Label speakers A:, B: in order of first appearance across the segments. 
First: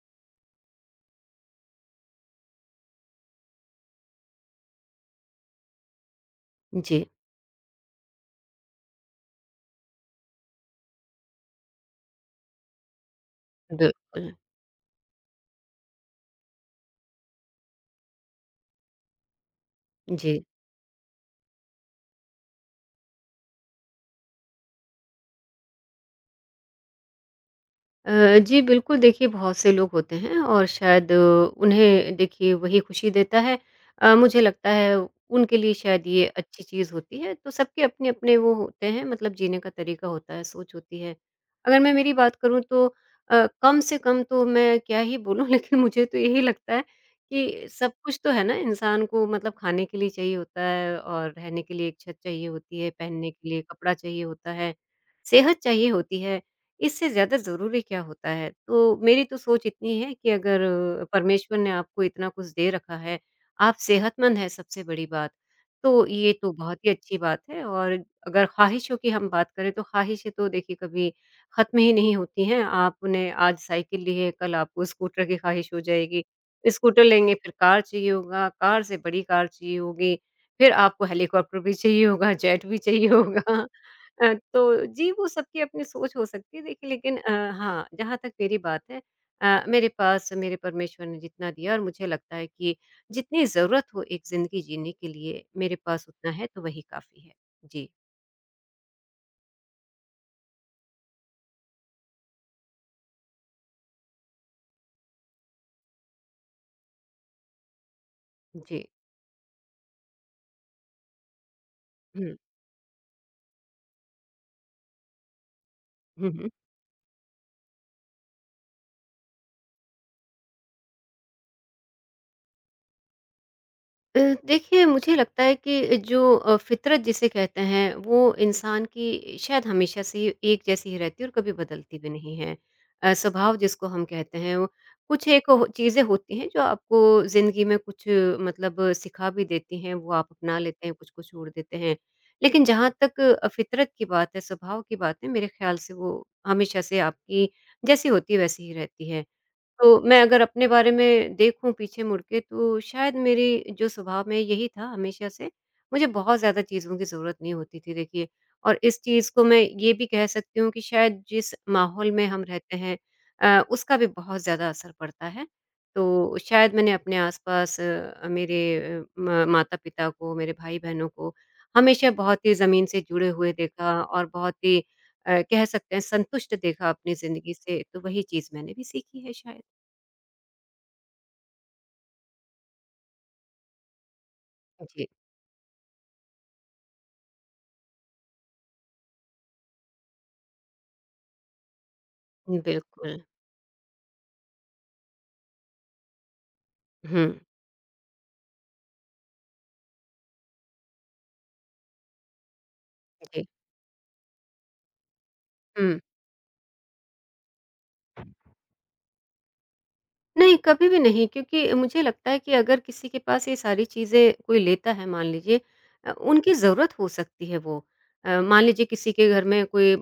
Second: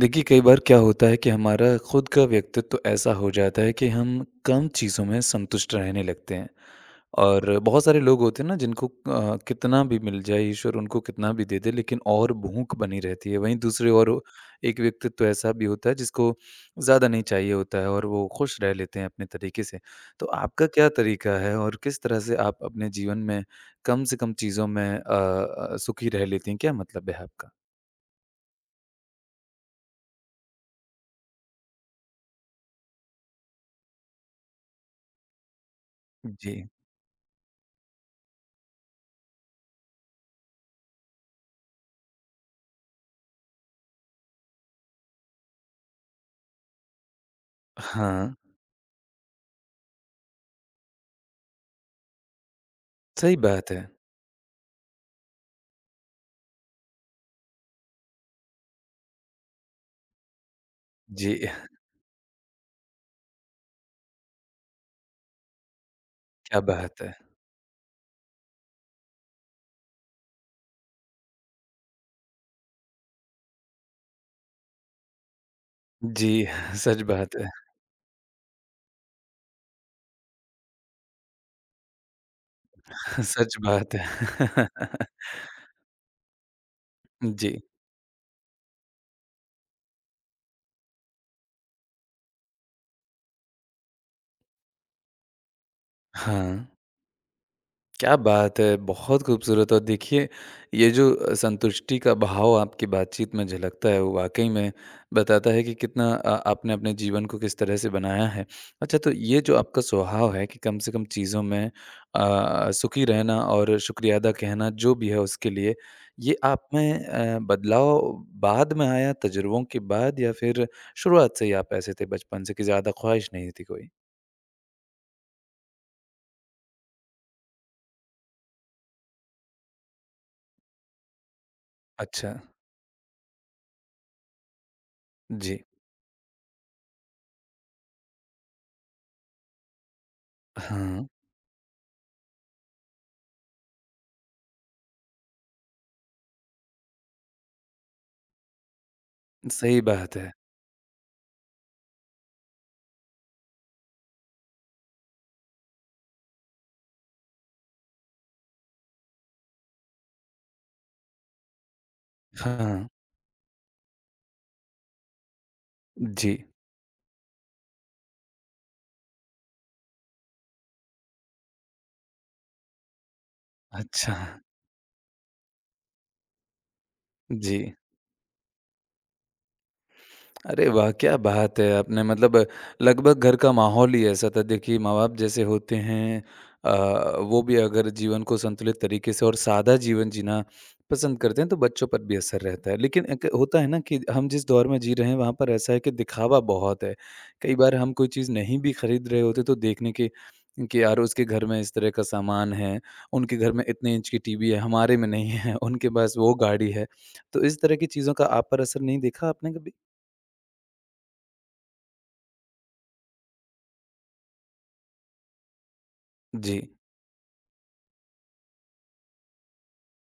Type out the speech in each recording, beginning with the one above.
A: देखिए, कई बार क्या होता है कि हमारा खुद का व्यक्तित्व ऐसा हो जाता है कि हम कम चीज़ों में संतुष्ट रहने लगते हैं।
B: जी,
A: और बहुत सारे लोग होते हैं ना जिनको कितना भी मिल जाए ईश्वर उनको कितना भी दे दे लेकिन और भूख बनी रहती है। वहीं दूसरी ओर
B: बिल्कुल।
A: एक व्यक्तित्व ऐसा भी होता है जिसको ज़्यादा नहीं चाहिए होता है और वो खुश रह लेते हैं अपने तरीके से। तो
B: जी,
A: आपका क्या तरीका है और किस तरह से आप अपने जीवन में कम से कम चीज़ों में सुखी रह लेती हैं? क्या मतलब है आपका?
B: अ, जी बिल्कुल देखिए बहुत से लोग होते हैं और शायद उन्हें देखिए वही खुशी देता है। मुझे लगता है उनके लिए शायद ये
A: जी।
B: अच्छी चीज़ होती है। तो सबके अपने-अपने वो होते हैं मतलब जीने का तरीका होता है, सोच होती है। अगर मैं मेरी बात करूँ तो अ, कम से कम तो मैं क्या ही बोलूँ लेकिन मुझे तो यही लगता है कि सब कुछ तो
A: हाँ।
B: है ना इंसान को मतलब खाने के लिए चाहिए होता है और रहने के लिए एक छत चाहिए होती है, पहनने
A: सही
B: के लिए
A: बात है।
B: कपड़ा चाहिए होता है, सेहत चाहिए होती है। इससे ज़्यादा ज़रूरी क्या होता है? तो मेरी तो सोच इतनी है कि अगर
A: जी,
B: परमेश्वर ने आपको इतना कुछ दे रखा है, आप सेहतमंद हैं सबसे बड़ी बात, तो ये तो
A: क्या
B: बहुत ही
A: बात है।
B: अच्छी बात है और अगर ख़्वाहिशों की हम बात करें तो ख़्वाहिशें तो देखिए कभी ख़त्म ही नहीं होती हैं। आपने आज साइकिल ली है, कल आपको स्कूटर की ख़्वाहिश हो जाएगी,
A: जी, सच
B: स्कूटर लेंगे
A: बात है,
B: फिर कार चाहिए होगा, कार से बड़ी कार चाहिए होगी, फिर आपको हेलीकॉप्टर भी चाहिए होगा, जेट भी चाहिए
A: सच
B: होगा।
A: बात
B: तो
A: है।
B: जी, वो सबकी अपनी सोच हो सकती है देखिए लेकिन
A: जी,
B: हाँ, जहाँ तक मेरी बात है मेरे पास मेरे परमेश्वर ने जितना दिया और मुझे लगता है कि जितनी ज़रूरत हो एक ज़िंदगी जीने के लिए, मेरे पास उतना है तो
A: हाँ।
B: वही काफ़ी है। जी,
A: क्या बात है! बहुत खूबसूरत और देखिए ये जो संतुष्टि का भाव आपकी बातचीत में झलकता है वो वाक़ई में बताता है कि कितना आपने अपने जीवन को किस तरह से बनाया है।
B: जी।
A: अच्छा तो ये जो आपका स्वभाव है कि कम से कम चीज़ों में
B: हुँ।
A: सुखी रहना और शुक्रिया अदा कहना जो भी है उसके लिए,
B: हुँ,
A: ये
B: हुँ।
A: आप में बदलाव बाद में आया तजुर्बों के बाद या फिर शुरुआत से ही आप ऐसे थे बचपन से कि ज़्यादा ख्वाहिश नहीं थी कोई?
B: अ, देखिए मुझे लगता है कि जो फ़ितरत जिसे कहते हैं वो इंसान की शायद हमेशा से ही एक जैसी ही रहती है और कभी बदलती भी
A: अच्छा,
B: नहीं है। स्वभाव जिसको हम कहते हैं वो कुछ एक
A: जी।
B: हो चीज़ें होती हैं जो आपको ज़िंदगी में कुछ मतलब सिखा भी देती हैं, वो आप अपना लेते हैं,
A: हाँ,
B: कुछ को छोड़ देते हैं। लेकिन जहाँ तक फ़ितरत की बात है, स्वभाव की बात है, मेरे ख़्याल से वो हमेशा से आपकी जैसी होती है वैसी ही रहती है।
A: सही
B: तो
A: बात
B: मैं
A: है।
B: अगर अपने बारे में देखूँ पीछे मुड़ के तो शायद मेरी जो स्वभाव में यही था हमेशा से, मुझे बहुत ज़्यादा चीज़ों की ज़रूरत नहीं होती थी देखिए और इस चीज़ को मैं ये भी कह सकती हूँ कि शायद जिस माहौल में हम रहते
A: हाँ।
B: हैं उसका भी बहुत ज़्यादा असर पड़ता है।
A: जी।
B: तो शायद मैंने अपने आस-पास मेरे अ, म माता-पिता को, मेरे भाई-बहनों को हमेशा बहुत ही ज़मीन से जुड़े हुए देखा
A: अच्छा,
B: और बहुत ही कह सकते हैं संतुष्ट देखा अपनी ज़िंदगी
A: जी।
B: से, तो वही चीज़ मैंने भी सीखी है शायद।
A: अरे वाह! क्या बात है! आपने मतलब लगभग घर का माहौल ही ऐसा था। देखिए,
B: जी,
A: माँ-बाप जैसे होते हैं अ, वो भी अगर जीवन को संतुलित तरीके से और सादा जीवन जीना पसंद करते हैं, तो बच्चों पर भी असर रहता है। लेकिन
B: बिल्कुल।
A: एक होता है ना कि हम जिस दौर में जी रहे हैं, वहाँ पर ऐसा है कि दिखावा बहुत है।
B: हुँ,
A: कई बार हम कोई चीज़ नहीं भी खरीद रहे होते, तो देखने के कि यार, उसके घर में इस तरह का सामान है, उनके
B: जी।
A: घर में इतने इंच की टीवी है, हमारे में नहीं है, उनके
B: हुँ,
A: पास वो गाड़ी है। तो इस तरह की चीज़ों का आप पर असर नहीं देखा आपने कभी?
B: नहीं, कभी भी नहीं क्योंकि मुझे लगता है कि अगर किसी के पास ये सारी चीज़ें कोई लेता है मान लीजिए उनकी
A: जी।
B: ज़रूरत हो सकती है वो। मान लीजिए किसी के घर में कोई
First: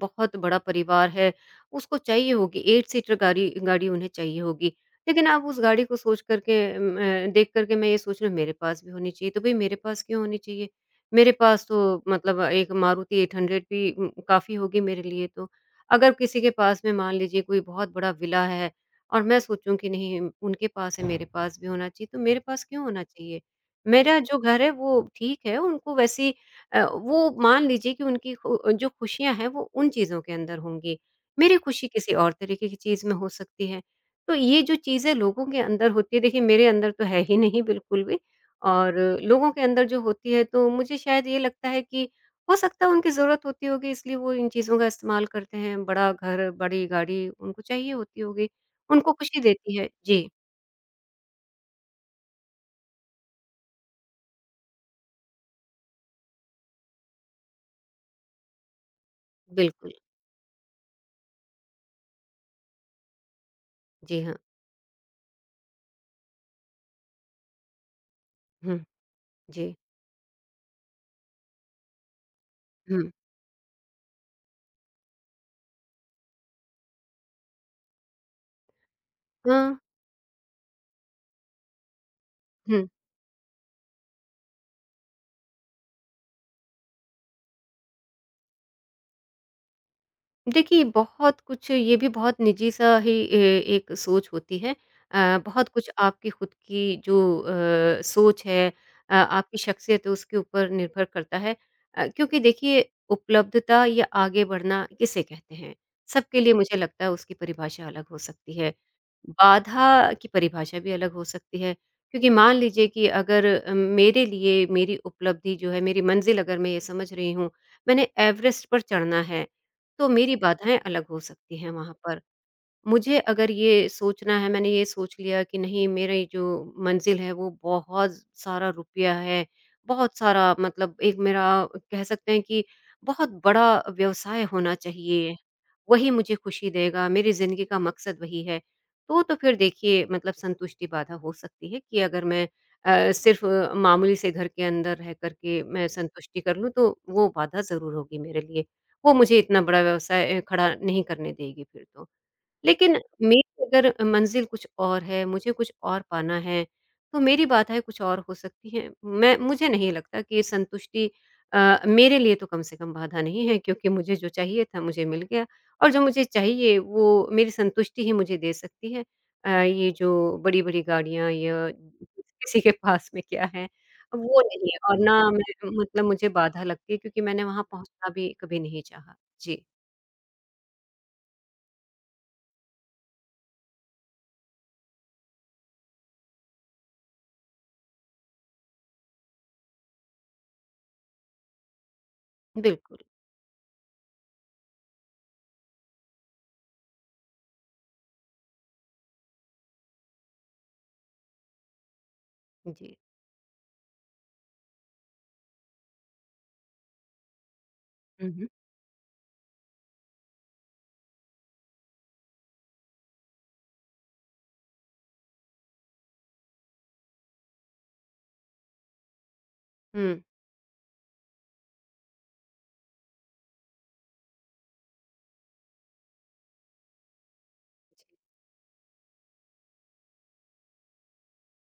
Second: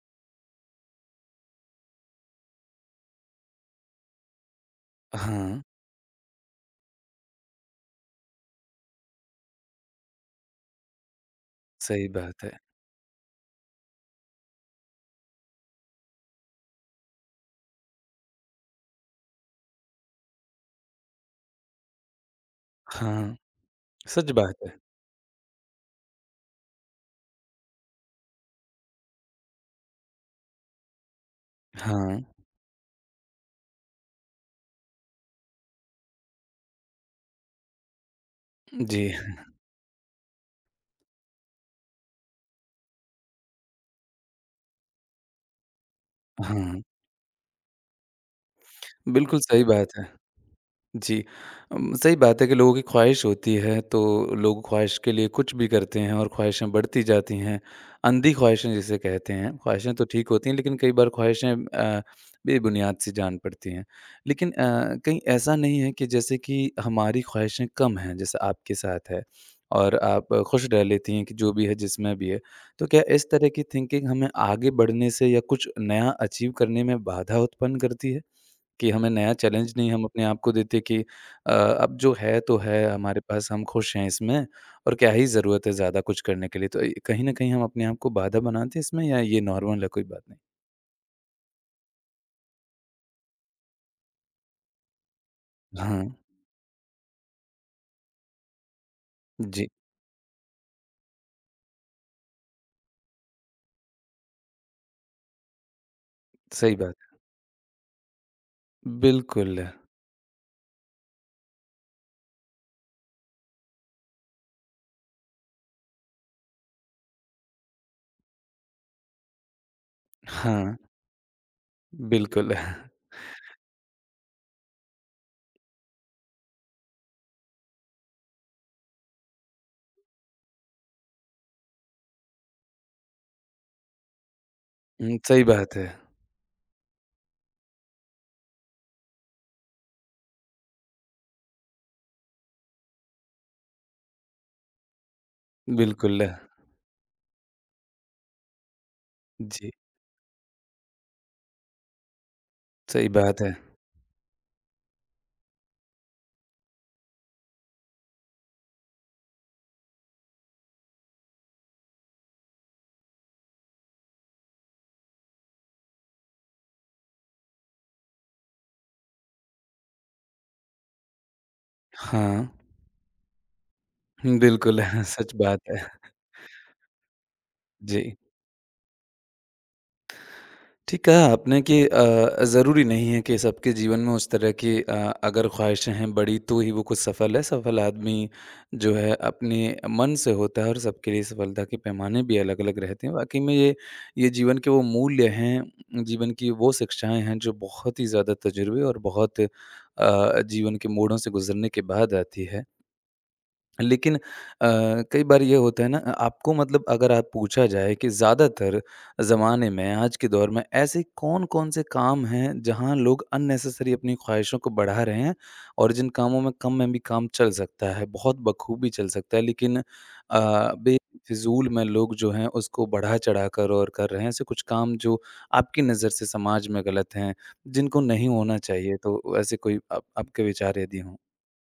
B: बहुत बड़ा परिवार है, उसको चाहिए होगी 8 सीटर गाड़ी गाड़ी उन्हें चाहिए होगी। लेकिन अब उस
A: हाँ,
B: गाड़ी को सोच कर के देख कर के मैं ये सोच रही हूँ मेरे पास भी होनी चाहिए, तो भई मेरे पास क्यों होनी चाहिए? मेरे पास तो
A: सही
B: मतलब
A: बात है।
B: एक मारुति 800 भी काफ़ी होगी मेरे लिए तो। अगर किसी के पास में मान लीजिए कोई बहुत बड़ा विला है और मैं सोचूँ कि नहीं उनके पास है मेरे पास भी होना चाहिए, तो मेरे पास क्यों होना
A: हाँ,
B: चाहिए? मेरा
A: सच
B: जो
A: बात
B: घर है
A: है।
B: वो ठीक है उनको वैसी वो मान लीजिए कि उनकी खु जो खुशियाँ हैं वो उन चीज़ों के अंदर होंगी। मेरी खुशी किसी
A: हाँ,
B: और तरीके की चीज़ में हो सकती है। तो ये जो चीज़ें लोगों के अंदर होती है देखिए मेरे अंदर तो है ही नहीं बिल्कुल भी और
A: जी,
B: लोगों के अंदर जो होती है तो मुझे शायद ये लगता है कि हो सकता है उनकी ज़रूरत होती होगी इसलिए वो इन चीज़ों का इस्तेमाल करते हैं। बड़ा घर,
A: हाँ,
B: बड़ी गाड़ी उनको चाहिए होती होगी। उनको खुशी
A: बिल्कुल सही
B: देती है।
A: बात है।
B: जी,
A: जी। सही बात है कि लोगों की ख्वाहिश होती है, तो लोग ख्वाहिश के लिए कुछ भी करते हैं और ख्वाहिशें बढ़ती जाती हैं। अंधी ख्वाहिशें जिसे कहते हैं,
B: बिल्कुल।
A: ख्वाहिशें तो ठीक होती हैं लेकिन कई बार ख्वाहिशें बेबुनियाद सी जान पड़ती हैं।
B: जी हाँ।
A: लेकिन कहीं ऐसा नहीं है कि जैसे कि हमारी ख्वाहिशें कम हैं, जैसे आपके
B: हुँ,
A: साथ है
B: जी।
A: और आप खुश रह लेती हैं कि जो भी है, जिसमें भी है। तो क्या
B: हुँ।
A: इस तरह की थिंकिंग हमें आगे बढ़ने से या कुछ नया अचीव करने में बाधा उत्पन्न करती है? कि हमें नया चैलेंज
B: हाँ,
A: नहीं हम अपने आप को देते कि अब जो है तो है
B: हुँ।
A: हमारे पास हम खुश हैं इसमें और क्या ही ज़रूरत है ज़्यादा कुछ करने के लिए। तो ये कहीं न कहीं हम अपने आप को बाधा बनाते हैं इसमें या ये नॉर्मल है कोई बात नहीं?
B: देखिए, बहुत कुछ ये भी बहुत निजी सा ही ए एक सोच होती है। बहुत कुछ
A: हाँ,
B: आपकी खुद की जो सोच है आपकी
A: जी,
B: शख्सियत है उसके ऊपर निर्भर करता है। क्योंकि देखिए उपलब्धता या आगे बढ़ना किसे कहते हैं? सबके लिए मुझे
A: सही बात
B: लगता है
A: है।
B: उसकी परिभाषा अलग हो सकती है।
A: बिल्कुल,
B: बाधा की परिभाषा भी अलग हो सकती है। क्योंकि मान लीजिए कि अगर मेरे लिए मेरी उपलब्धि जो है, मेरी मंज़िल अगर मैं ये समझ रही हूँ, मैंने एवरेस्ट पर चढ़ना है। तो मेरी
A: हाँ,
B: बाधाएँ अलग हो सकती हैं वहाँ पर।
A: बिल्कुल।
B: मुझे अगर ये सोचना है मैंने ये सोच लिया कि नहीं मेरी जो मंज़िल है वो बहुत सारा रुपया है, बहुत सारा मतलब एक मेरा कह सकते हैं कि बहुत बड़ा व्यवसाय होना
A: हुँ,
B: चाहिए
A: सही बात है।
B: वही मुझे खुशी देगा, मेरी ज़िंदगी का मकसद वही है। तो फिर देखिए मतलब संतुष्टि बाधा हो सकती है कि अगर मैं सिर्फ़ मामूली से घर के अंदर रह कर के मैं
A: बिल्कुल,
B: संतुष्टि कर लूँ तो वो बाधा ज़रूर होगी मेरे लिए। वो मुझे इतना
A: जी,
B: बड़ा व्यवसाय खड़ा नहीं करने देगी फिर तो। लेकिन
A: सही बात है।
B: मेरी अगर मंज़िल कुछ और है, मुझे कुछ और पाना है, तो मेरी बाधाएँ कुछ और हो सकती हैं। मैं मुझे नहीं लगता कि ये संतुष्टि मेरे लिए तो कम से कम बाधा नहीं है क्योंकि मुझे जो चाहिए था मुझे मिल गया और जो मुझे चाहिए वो मेरी संतुष्टि ही मुझे दे सकती है। ये जो बड़ी-बड़ी गाड़ियाँ या
A: हाँ,
B: किसी के पास में क्या है, वो नहीं है
A: बिल्कुल
B: और ना
A: सच बात
B: मैं
A: है।
B: मतलब मुझे बाधा लगती है क्योंकि मैंने वहाँ
A: जी।
B: पहुँचना भी कभी नहीं चाहा। जी,
A: ठीक कहा आपने कि ज़रूरी नहीं है कि सबके जीवन में उस तरह की अगर ख्वाहिशें हैं बड़ी तो ही वो कुछ सफल है। सफल आदमी जो है अपने मन से होता है और सबके लिए सफलता के पैमाने भी अलग-अलग
B: बिल्कुल।
A: रहते हैं। वाक़ई में ये जीवन के वो मूल्य हैं, जीवन की वो शिक्षाएँ हैं जो बहुत ही ज़्यादा तजुर्बे और बहुत जीवन के मोड़ों से गुज़रने के बाद आती है।
B: जी।
A: लेकिन कई बार ये होता है ना आपको मतलब अगर आप पूछा जाए कि
B: हुँ, हुँ।
A: ज़्यादातर ज़माने में, आज के दौर में ऐसे कौन-कौन से काम हैं जहाँ लोग अननेसेसरी अपनी ख़्वाहिशों को बढ़ा रहे हैं और जिन कामों में कम में भी काम चल सकता है, बहुत बखूबी चल सकता है लेकिन
B: हुँ।
A: बेफ़िज़ूल में लोग जो हैं उसको बढ़ा-चढ़ा कर और कर रहे हैं। ऐसे कुछ काम जो आपकी नज़र से समाज में गलत हैं, जिनको नहीं होना चाहिए, तो ऐसे कोई आप आपके विचार यदि हों?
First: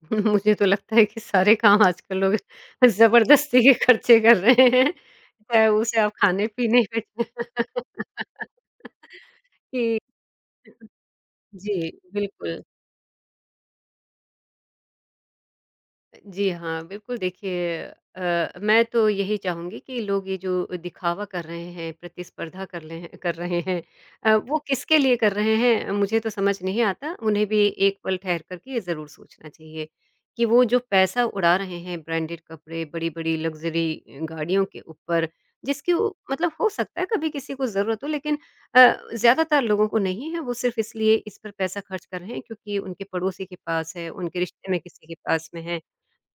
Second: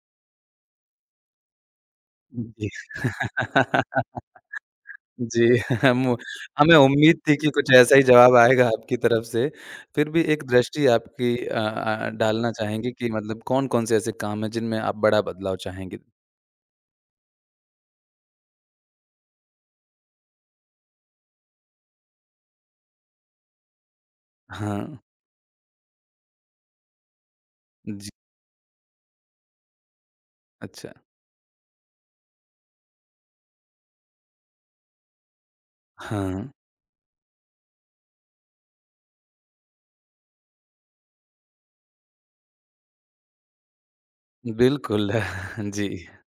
B: मुझे तो लगता है कि सारे काम आजकल लोग
A: जी।
B: ज़बरदस्ती के खर्चे कर रहे हैं,
A: जी,
B: चाहे उसे
A: हम
B: आप
A: हमें
B: खाने-पीने पे
A: उम्मीद थी कि कुछ ऐसा ही जवाब आएगा आपकी तरफ से।
B: कि
A: फिर भी एक दृष्टि आपकी
B: जी,
A: डालना
B: बिल्कुल।
A: चाहेंगे कि मतलब कौन-कौन से ऐसे काम हैं जिनमें आप बड़ा बदलाव चाहेंगे?
B: जी हाँ, बिल्कुल देखिए मैं तो यही चाहूँगी कि लोग ये जो दिखावा कर रहे हैं, प्रतिस्पर्धा कर रहे हैं वो
A: हाँ,
B: किसके लिए कर रहे हैं मुझे तो समझ नहीं आता। उन्हें भी एक
A: जी,
B: पल ठहर कर के ये ज़रूर सोचना चाहिए कि वो जो
A: अच्छा।
B: पैसा उड़ा रहे हैं ब्रांडेड कपड़े, बड़ी-बड़ी लग्ज़री गाड़ियों के ऊपर जिसकी उ
A: हाँ,
B: मतलब हो सकता है कभी किसी को ज़रूरत हो लेकिन अ, ज़्यादातर लोगों को नहीं है। वो सिर्फ़ इसलिए इस पर पैसा खर्च कर रहे हैं क्योंकि उनके पड़ोसी के पास है, उनके रिश्ते में किसी
A: बिल्कुल,
B: के पास में है।
A: जी।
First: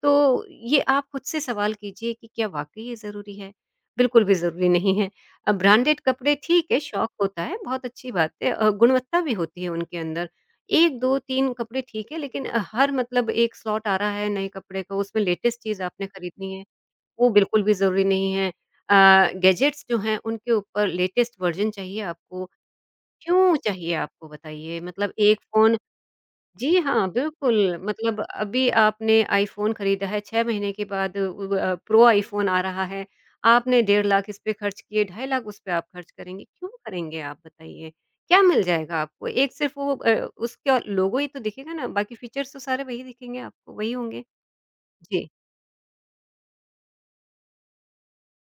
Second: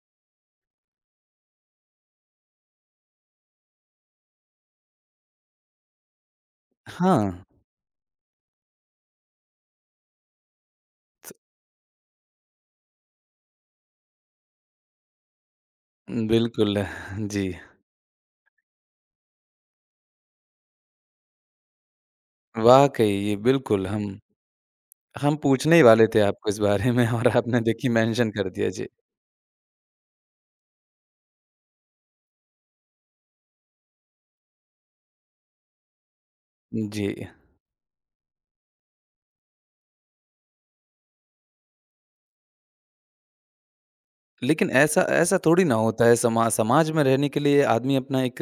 B: तो ये आप खुद से सवाल कीजिए कि क्या वाक़ई ये ज़रूरी है? बिल्कुल भी ज़रूरी नहीं है। ब्रांडेड कपड़े ठीक है, शौक होता
A: हाँ,
B: है, बहुत अच्छी बात है गुणवत्ता भी होती है उनके अंदर। 1, 2,
A: त
B: 3 कपड़े ठीक है, लेकिन हर मतलब एक स्लॉट आ रहा है नए कपड़े का, उसमें लेटेस्ट चीज़ आपने खरीदनी है,
A: बिल्कुल,
B: वो
A: जी।
B: बिल्कुल भी ज़रूरी नहीं है। गैजेट्स जो हैं, उनके ऊपर लेटेस्ट वर्ज़न चाहिए आपको,
A: वाक़ई, ये
B: क्यों
A: बिल्कुल
B: चाहिए आपको बताइए? मतलब
A: हम
B: एक
A: पूछने
B: फ़ोन
A: ही वाले थे आपको इस
B: जी
A: बारे में
B: हाँ,
A: और आपने
B: बिल्कुल,
A: देखिए
B: मतलब
A: मेंशन कर
B: अभी
A: दिया। जी,
B: आपने आईफ़ोन खरीदा है, 6 महीने के बाद प्रो आईफ़ोन आ रहा है, आपने 1 डेढ़ लाख इस पे खर्च किए, ढाई लाख उस पे आप खर्च करेंगे, क्यों
A: जी।
B: करेंगे आप बताइए? क्या मिल जाएगा आपको? एक सिर्फ़ वो उसका लोगो ही तो दिखेगा ना, बाकी फ़ीचर्स तो सारे वही दिखेंगे आपको, वही होंगे।
A: लेकिन ऐसा
B: जी।
A: ऐसा थोड़ी ना होता है समाज में रहने के लिए आदमी अपना एक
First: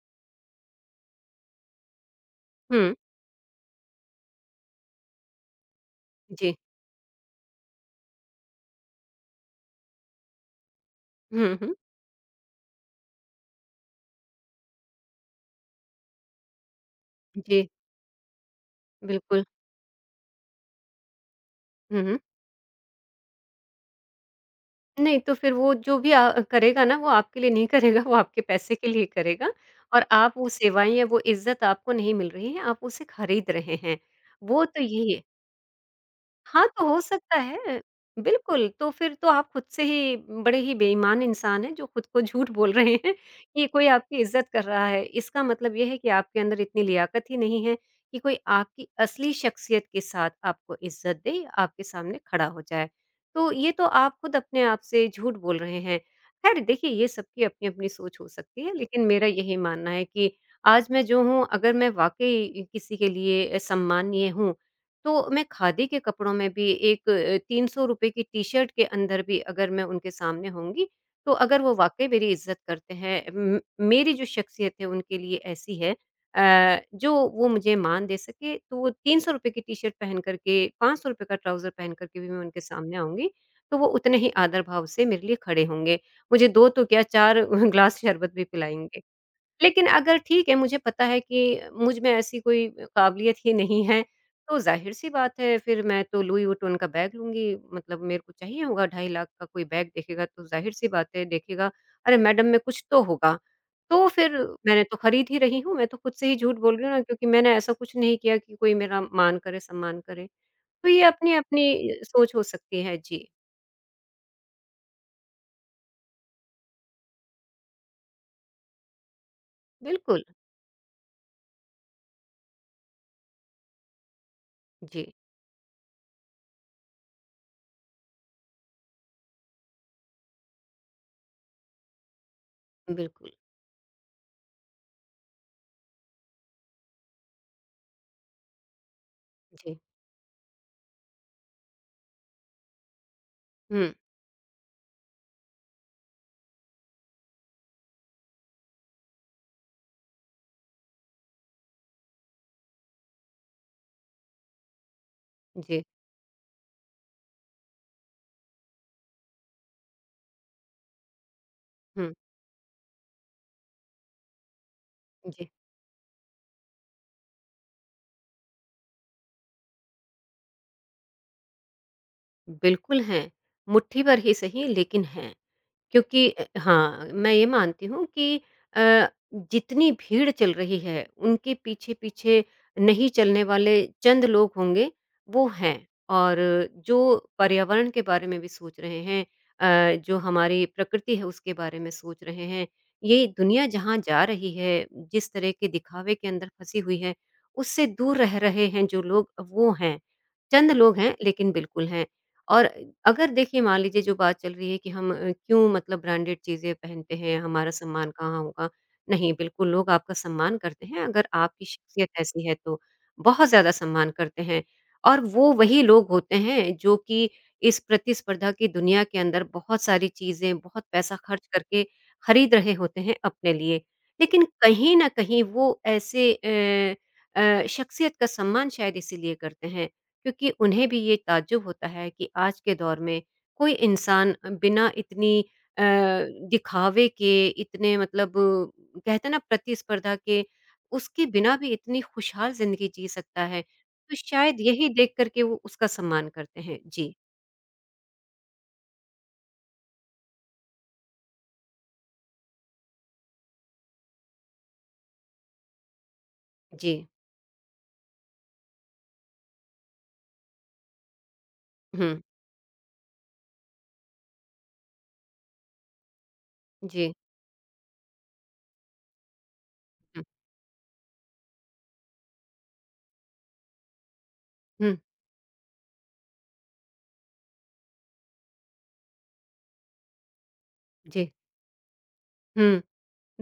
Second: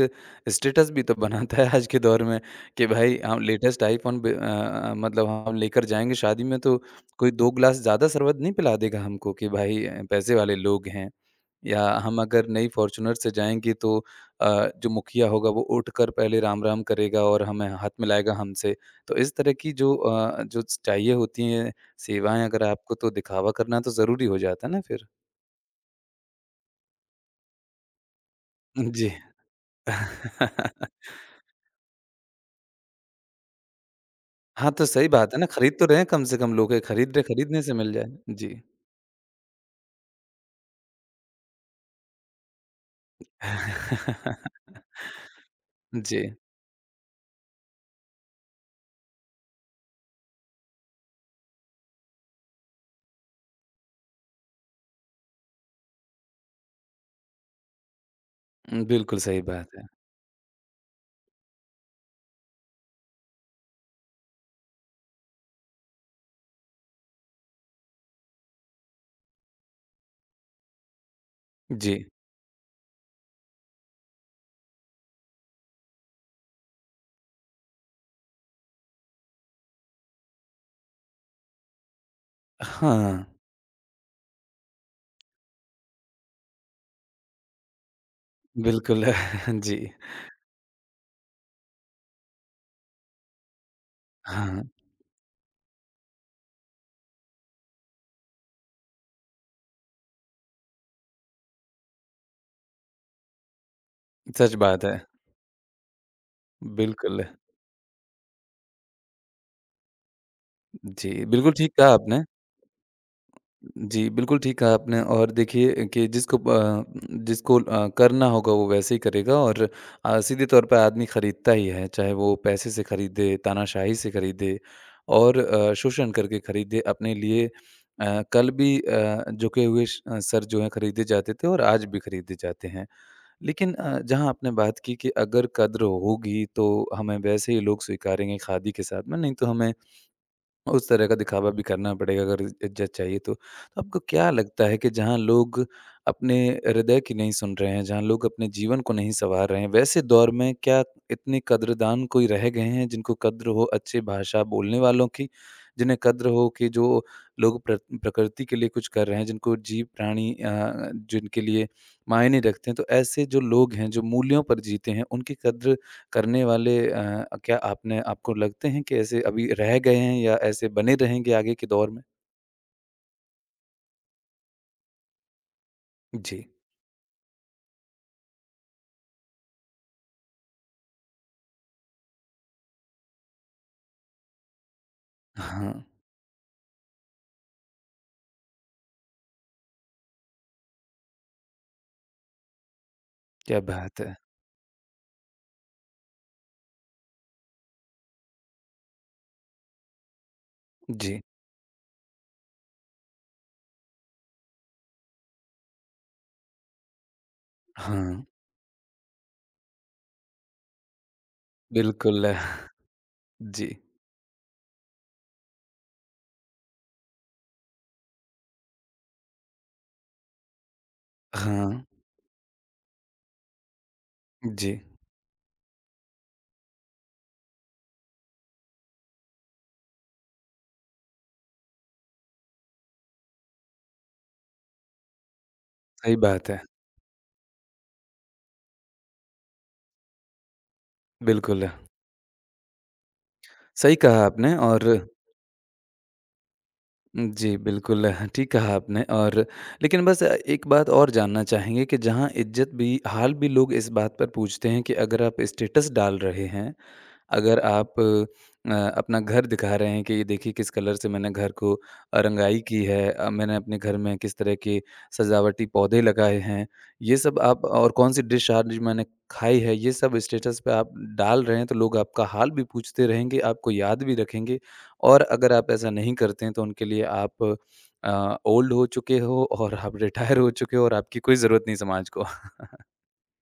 A: स्टेटस भी तो बनाता है आज के दौर में कि
B: हुँ।
A: भाई हम लेटेस्ट आईफ़ोन मतलब हम लेकर जाएँगे शादी
B: जी।
A: में तो कोई 2 ग्लास ज़्यादा शरबत नहीं पिला देगा हमको कि भाई पैसे वाले लोग हैं
B: हुँ, हुँ।
A: या हम अगर नई फ़ॉर्च्यूनर से जाएँगे तो जो मुखिया होगा वो उठकर पहले राम-राम करेगा और हमें
B: जी,
A: हाथ मिलाएगा हमसे। तो इस
B: बिल्कुल।
A: तरह की जो जो चाहिए होती हैं
B: हुँ, हुँ।
A: सेवाएँ अगर आपको तो दिखावा करना तो ज़रूरी हो जाता है ना फिर।
B: नहीं, तो फिर वो जो भी करेगा ना, वो आपके लिए नहीं करेगा, वो आपके पैसे के लिए
A: जी।
B: करेगा और आप वो सेवाएँ या वो इज़्ज़त आपको नहीं मिल रही है, आप उसे खरीद रहे हैं। वो
A: हाँ,
B: तो
A: तो सही
B: यही है।
A: बात है ना, खरीद तो रहे हैं कम से कम
B: हाँ,
A: लोग ये
B: तो हो
A: खरीद रहे
B: सकता
A: खरीदने से
B: है।
A: मिल जाए। जी।
B: बिल्कुल, तो फिर तो आप खुद से ही बड़े ही बेईमान इंसान हैं जो खुद को झूठ बोल रहे हैं कि कोई आपकी इज़्ज़त कर रहा है। इसका मतलब ये है कि
A: जी।
B: आपके अंदर इतनी लियाकत ही नहीं है कि कोई आपकी असली शख्सियत के साथ आपको इज़्ज़त दे, आपके सामने खड़ा हो जाए। तो ये तो आप खुद अपने आप से झूठ बोल रहे हैं। ख़ैर देखिए, ये सबकी अपनी-अपनी सोच हो सकती है, लेकिन
A: बिल्कुल
B: मेरा
A: सही
B: यही
A: बात है।
B: मानना है कि आज मैं जो हूँ, अगर मैं वाक़ई किसी के लिए सम्मानीय हूँ, तो मैं खादी के कपड़ों में भी एक ₹300 की टी-शर्ट के अंदर भी अगर मैं उनके सामने होंगी, तो अगर वो
A: जी।
B: वाक़ई मेरी इज़्ज़त करते हैं मेरी जो शख्सियत है उनके लिए ऐसी है जो वो मुझे मान दे सके, तो वो ₹300 की टी-शर्ट पहन कर के, ₹500 का ट्राउज़र पहन कर के भी मैं उनके सामने
A: हाँ,
B: आऊँगी, तो वो उतने ही आदर भाव से मेरे लिए खड़े होंगे। मुझे 2 तो क्या 4 ग्लास शरबत भी पिलाएँगे।
A: बिल्कुल जी।
B: लेकिन अगर ठीक है, मुझे पता है कि मुझ में ऐसी कोई काबिलियत ही नहीं है, तो
A: हाँ,
B: ज़ाहिर-सी बात है फिर मैं तो लुई वुइटन का बैग लूँगी। मतलब मेरे को चाहिए होगा ढाई लाख का कोई बैग देखेगा तो ज़ाहिर-सी बात है देखेगा, "अरे! मैडम में कुछ तो होगा।" तो फिर
A: सच
B: मैंने
A: बात है।
B: तो खरीद ही रही हूँ, मैं तो खुद से ही झूठ बोल रही हूँ ना
A: बिल्कुल,
B: क्योंकि मैंने ऐसा कुछ नहीं किया कि कोई मेरा मान करे, सम्मान करे। तो ये
A: जी, बिल्कुल
B: अपनी-अपनी
A: ठीक कहा आपने।
B: सोच हो सकती है। जी,
A: जी, बिल्कुल ठीक कहा आपने और देखिए कि जिसको ब जिसको करना होगा वो वैसे ही करेगा और
B: बिल्कुल।
A: सीधे तौर पे आदमी खरीदता ही है, चाहे वो पैसे से खरीदे, तानाशाही से खरीदे
B: जी,
A: और शोषण करके खरीदे अपने लिए कल भी झुके हुए सर जो हैं खरीदे जाते थे और आज भी खरीदे जाते हैं।
B: बिल्कुल।
A: लेकिन जहाँ आपने बात की कि अगर कद्र होगी तो हमें वैसे ही लोग स्वीकारेंगे खादी के साथ में, नहीं तो हमें
B: जी।
A: उस तरह का दिखावा भी करना पड़ेगा अगर इज्जत चाहिए तो। तो
B: हुँ,
A: आपको क्या लगता है कि जहाँ लोग अपने हृदय की नहीं सुन रहे हैं, जहाँ लोग अपने जीवन को नहीं सँवार रहे हैं, वैसे दौर में क्या इतने कद्रदान कोई रह गए हैं जिनको कद्र हो अच्छी भाषा बोलने वालों की?
B: जी,
A: जिन्हें कद्र हो कि जो लोग प्रकृति के लिए कुछ कर रहे हैं, जिनको जीव प्राणी जिनके लिए
B: हुँ,
A: मायने रखते हैं। तो ऐसे जो लोग हैं, जो मूल्यों पर जीते हैं, उनकी
B: जी।
A: कद्र करने वाले क्या आपने आपको लगते हैं कि ऐसे अभी रह गए हैं या ऐसे बने रहेंगे आगे के दौर में?
B: बिल्कुल हैं, मुट्ठी भर ही सही लेकिन हैं। क्योंकि
A: जी।
B: हाँ, मैं ये मानती हूँ कि अ, जितनी भीड़ चल रही है, उनके पीछे-पीछे नहीं चलने वाले चंद लोग होंगे, वो
A: हाँ,
B: हैं। और जो पर्यावरण के बारे में भी सोच रहे हैं जो हमारी प्रकृति है उसके बारे में सोच रहे हैं, ये
A: क्या
B: दुनिया जहाँ
A: बात है।
B: जा रही है, जिस तरह के दिखावे के अंदर फँसी हुई है, उससे दूर रह रहे हैं जो लोग वो हैं। चंद लोग हैं
A: जी।
B: लेकिन बिल्कुल हैं। और अगर देखिए मान लीजिए जो बात चल रही है कि हम क्यों मतलब ब्रांडेड चीज़ें पहनते हैं, हमारा सम्मान
A: हाँ,
B: कहाँ होगा? नहीं, बिल्कुल लोग आपका सम्मान करते हैं अगर आपकी शख्सियत
A: बिल्कुल।
B: ऐसी है तो, बहुत
A: जी।
B: ज़्यादा सम्मान करते हैं। और वो वही लोग होते हैं जो कि इस प्रतिस्पर्धा की दुनिया के अंदर बहुत सारी चीज़ें, बहुत पैसा खर्च करके
A: हाँ,
B: खरीद रहे होते हैं अपने लिए। लेकिन
A: जी,
B: कहीं न कहीं वो ऐसे शख्सियत का सम्मान शायद इसीलिए करते हैं क्योंकि उन्हें भी ये ताज्जुब होता है कि आज के दौर में कोई इंसान बिना इतनी अ,
A: सही बात है।
B: दिखावे के इतने मतलब कहते हैं ना प्रतिस्पर्धा के उसके बिना
A: बिल्कुल,
B: भी इतनी खुशहाल जिंदगी जी सकता है
A: सही
B: तो
A: कहा आपने
B: शायद यही
A: और
B: देख करके वो उसका सम्मान करते हैं जी।
A: जी, बिल्कुल, ठीक कहा आपने और लेकिन बस एक बात और जानना चाहेंगे कि जहाँ इज़्ज़त भी हाल भी लोग इस बात पर पूछते हैं कि अगर आप स्टेटस डाल रहे हैं
B: जी।
A: अगर आप अपना घर दिखा रहे हैं कि ये देखिए किस कलर से मैंने घर को
B: हम्म।
A: रंगाई की है मैंने अपने घर में किस तरह के सजावटी पौधे लगाए हैं
B: जी।
A: ये सब आप और कौन सी डिश आज मैंने खाई है ये सब
B: हम्म।
A: स्टेटस पे आप डाल रहे हैं तो लोग आपका हाल भी पूछते रहेंगे आपको याद भी रखेंगे
B: हम्म,
A: और अगर आप ऐसा नहीं करते हैं तो उनके लिए आप ओल्ड हो चुके हो और आप रिटायर हो चुके हो और आपकी
B: जी।
A: कोई ज़रूरत नहीं समाज को
B: हम्म।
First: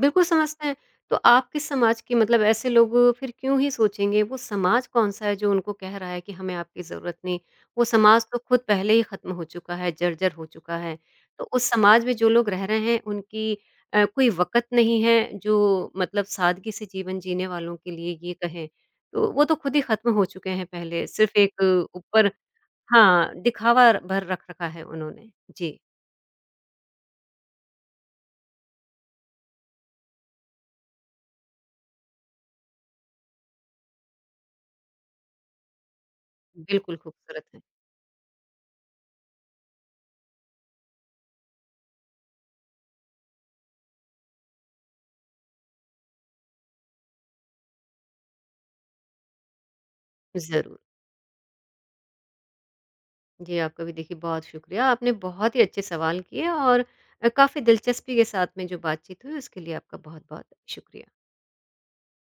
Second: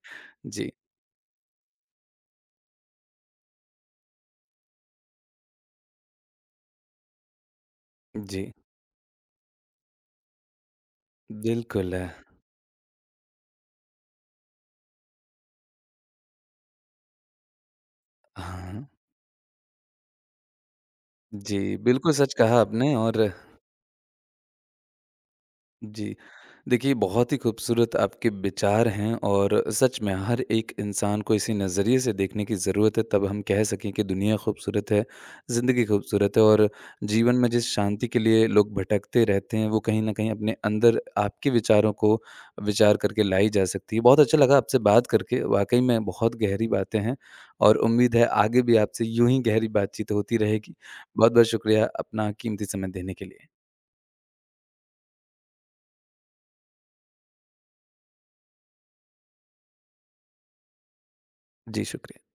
B: बिल्कुल समझते
A: जी
B: हैं। तो आप किस समाज की मतलब ऐसे लोग फिर क्यों ही सोचेंगे, वो समाज कौन-सा है जो उनको कह रहा है कि हमें आपकी ज़रूरत नहीं। वो समाज तो
A: जी
B: खुद पहले ही ख़त्म हो चुका है, जर्जर हो चुका है। तो उस
A: बिल्कुल
B: समाज
A: है
B: में जो लोग रह रहे हैं उनकी कोई वक़्त नहीं है जो मतलब सादगी से जीवन जीने वालों के लिए ये कहें।
A: हाँ
B: तो वो तो खुद ही ख़त्म हो चुके हैं पहले, सिर्फ़
A: जी,
B: एक
A: बिल्कुल
B: ऊपर
A: सच कहा आपने और
B: हाँ, दिखावा भर रख रखा है उन्होंने। जी,
A: जी। देखिए, बहुत ही खूबसूरत आपके विचार हैं और सच में हर एक इंसान को इसी नज़रिए से देखने की ज़रूरत है, तब हम कह सकें कि दुनिया खूबसूरत है, ज़िंदगी खूबसूरत है और
B: बिल्कुल
A: जीवन
B: खूबसूरत
A: में
B: है।
A: जिस शांति के लिए लोग भटकते रहते हैं, वो कहीं न कहीं अपने अंदर आपके विचारों को विचार करके लाई जा सकती है। बहुत अच्छा लगा आपसे बात करके, वाक़ई में बहुत गहरी बातें हैं और उम्मीद है आगे भी आपसे यूँ ही गहरी बातचीत होती रहेगी।
B: ज़रूर।
A: बहुत-बहुत शुक्रिया अपना कीमती समय देने के लिए।
B: जी, आपका भी देखिए बहुत शुक्रिया। आपने बहुत ही अच्छे सवाल किए और काफ़ी दिलचस्पी के साथ में जो बातचीत हुई उसके लिए आपका बहुत-बहुत शुक्रिया।
A: जी, शुक्रिया।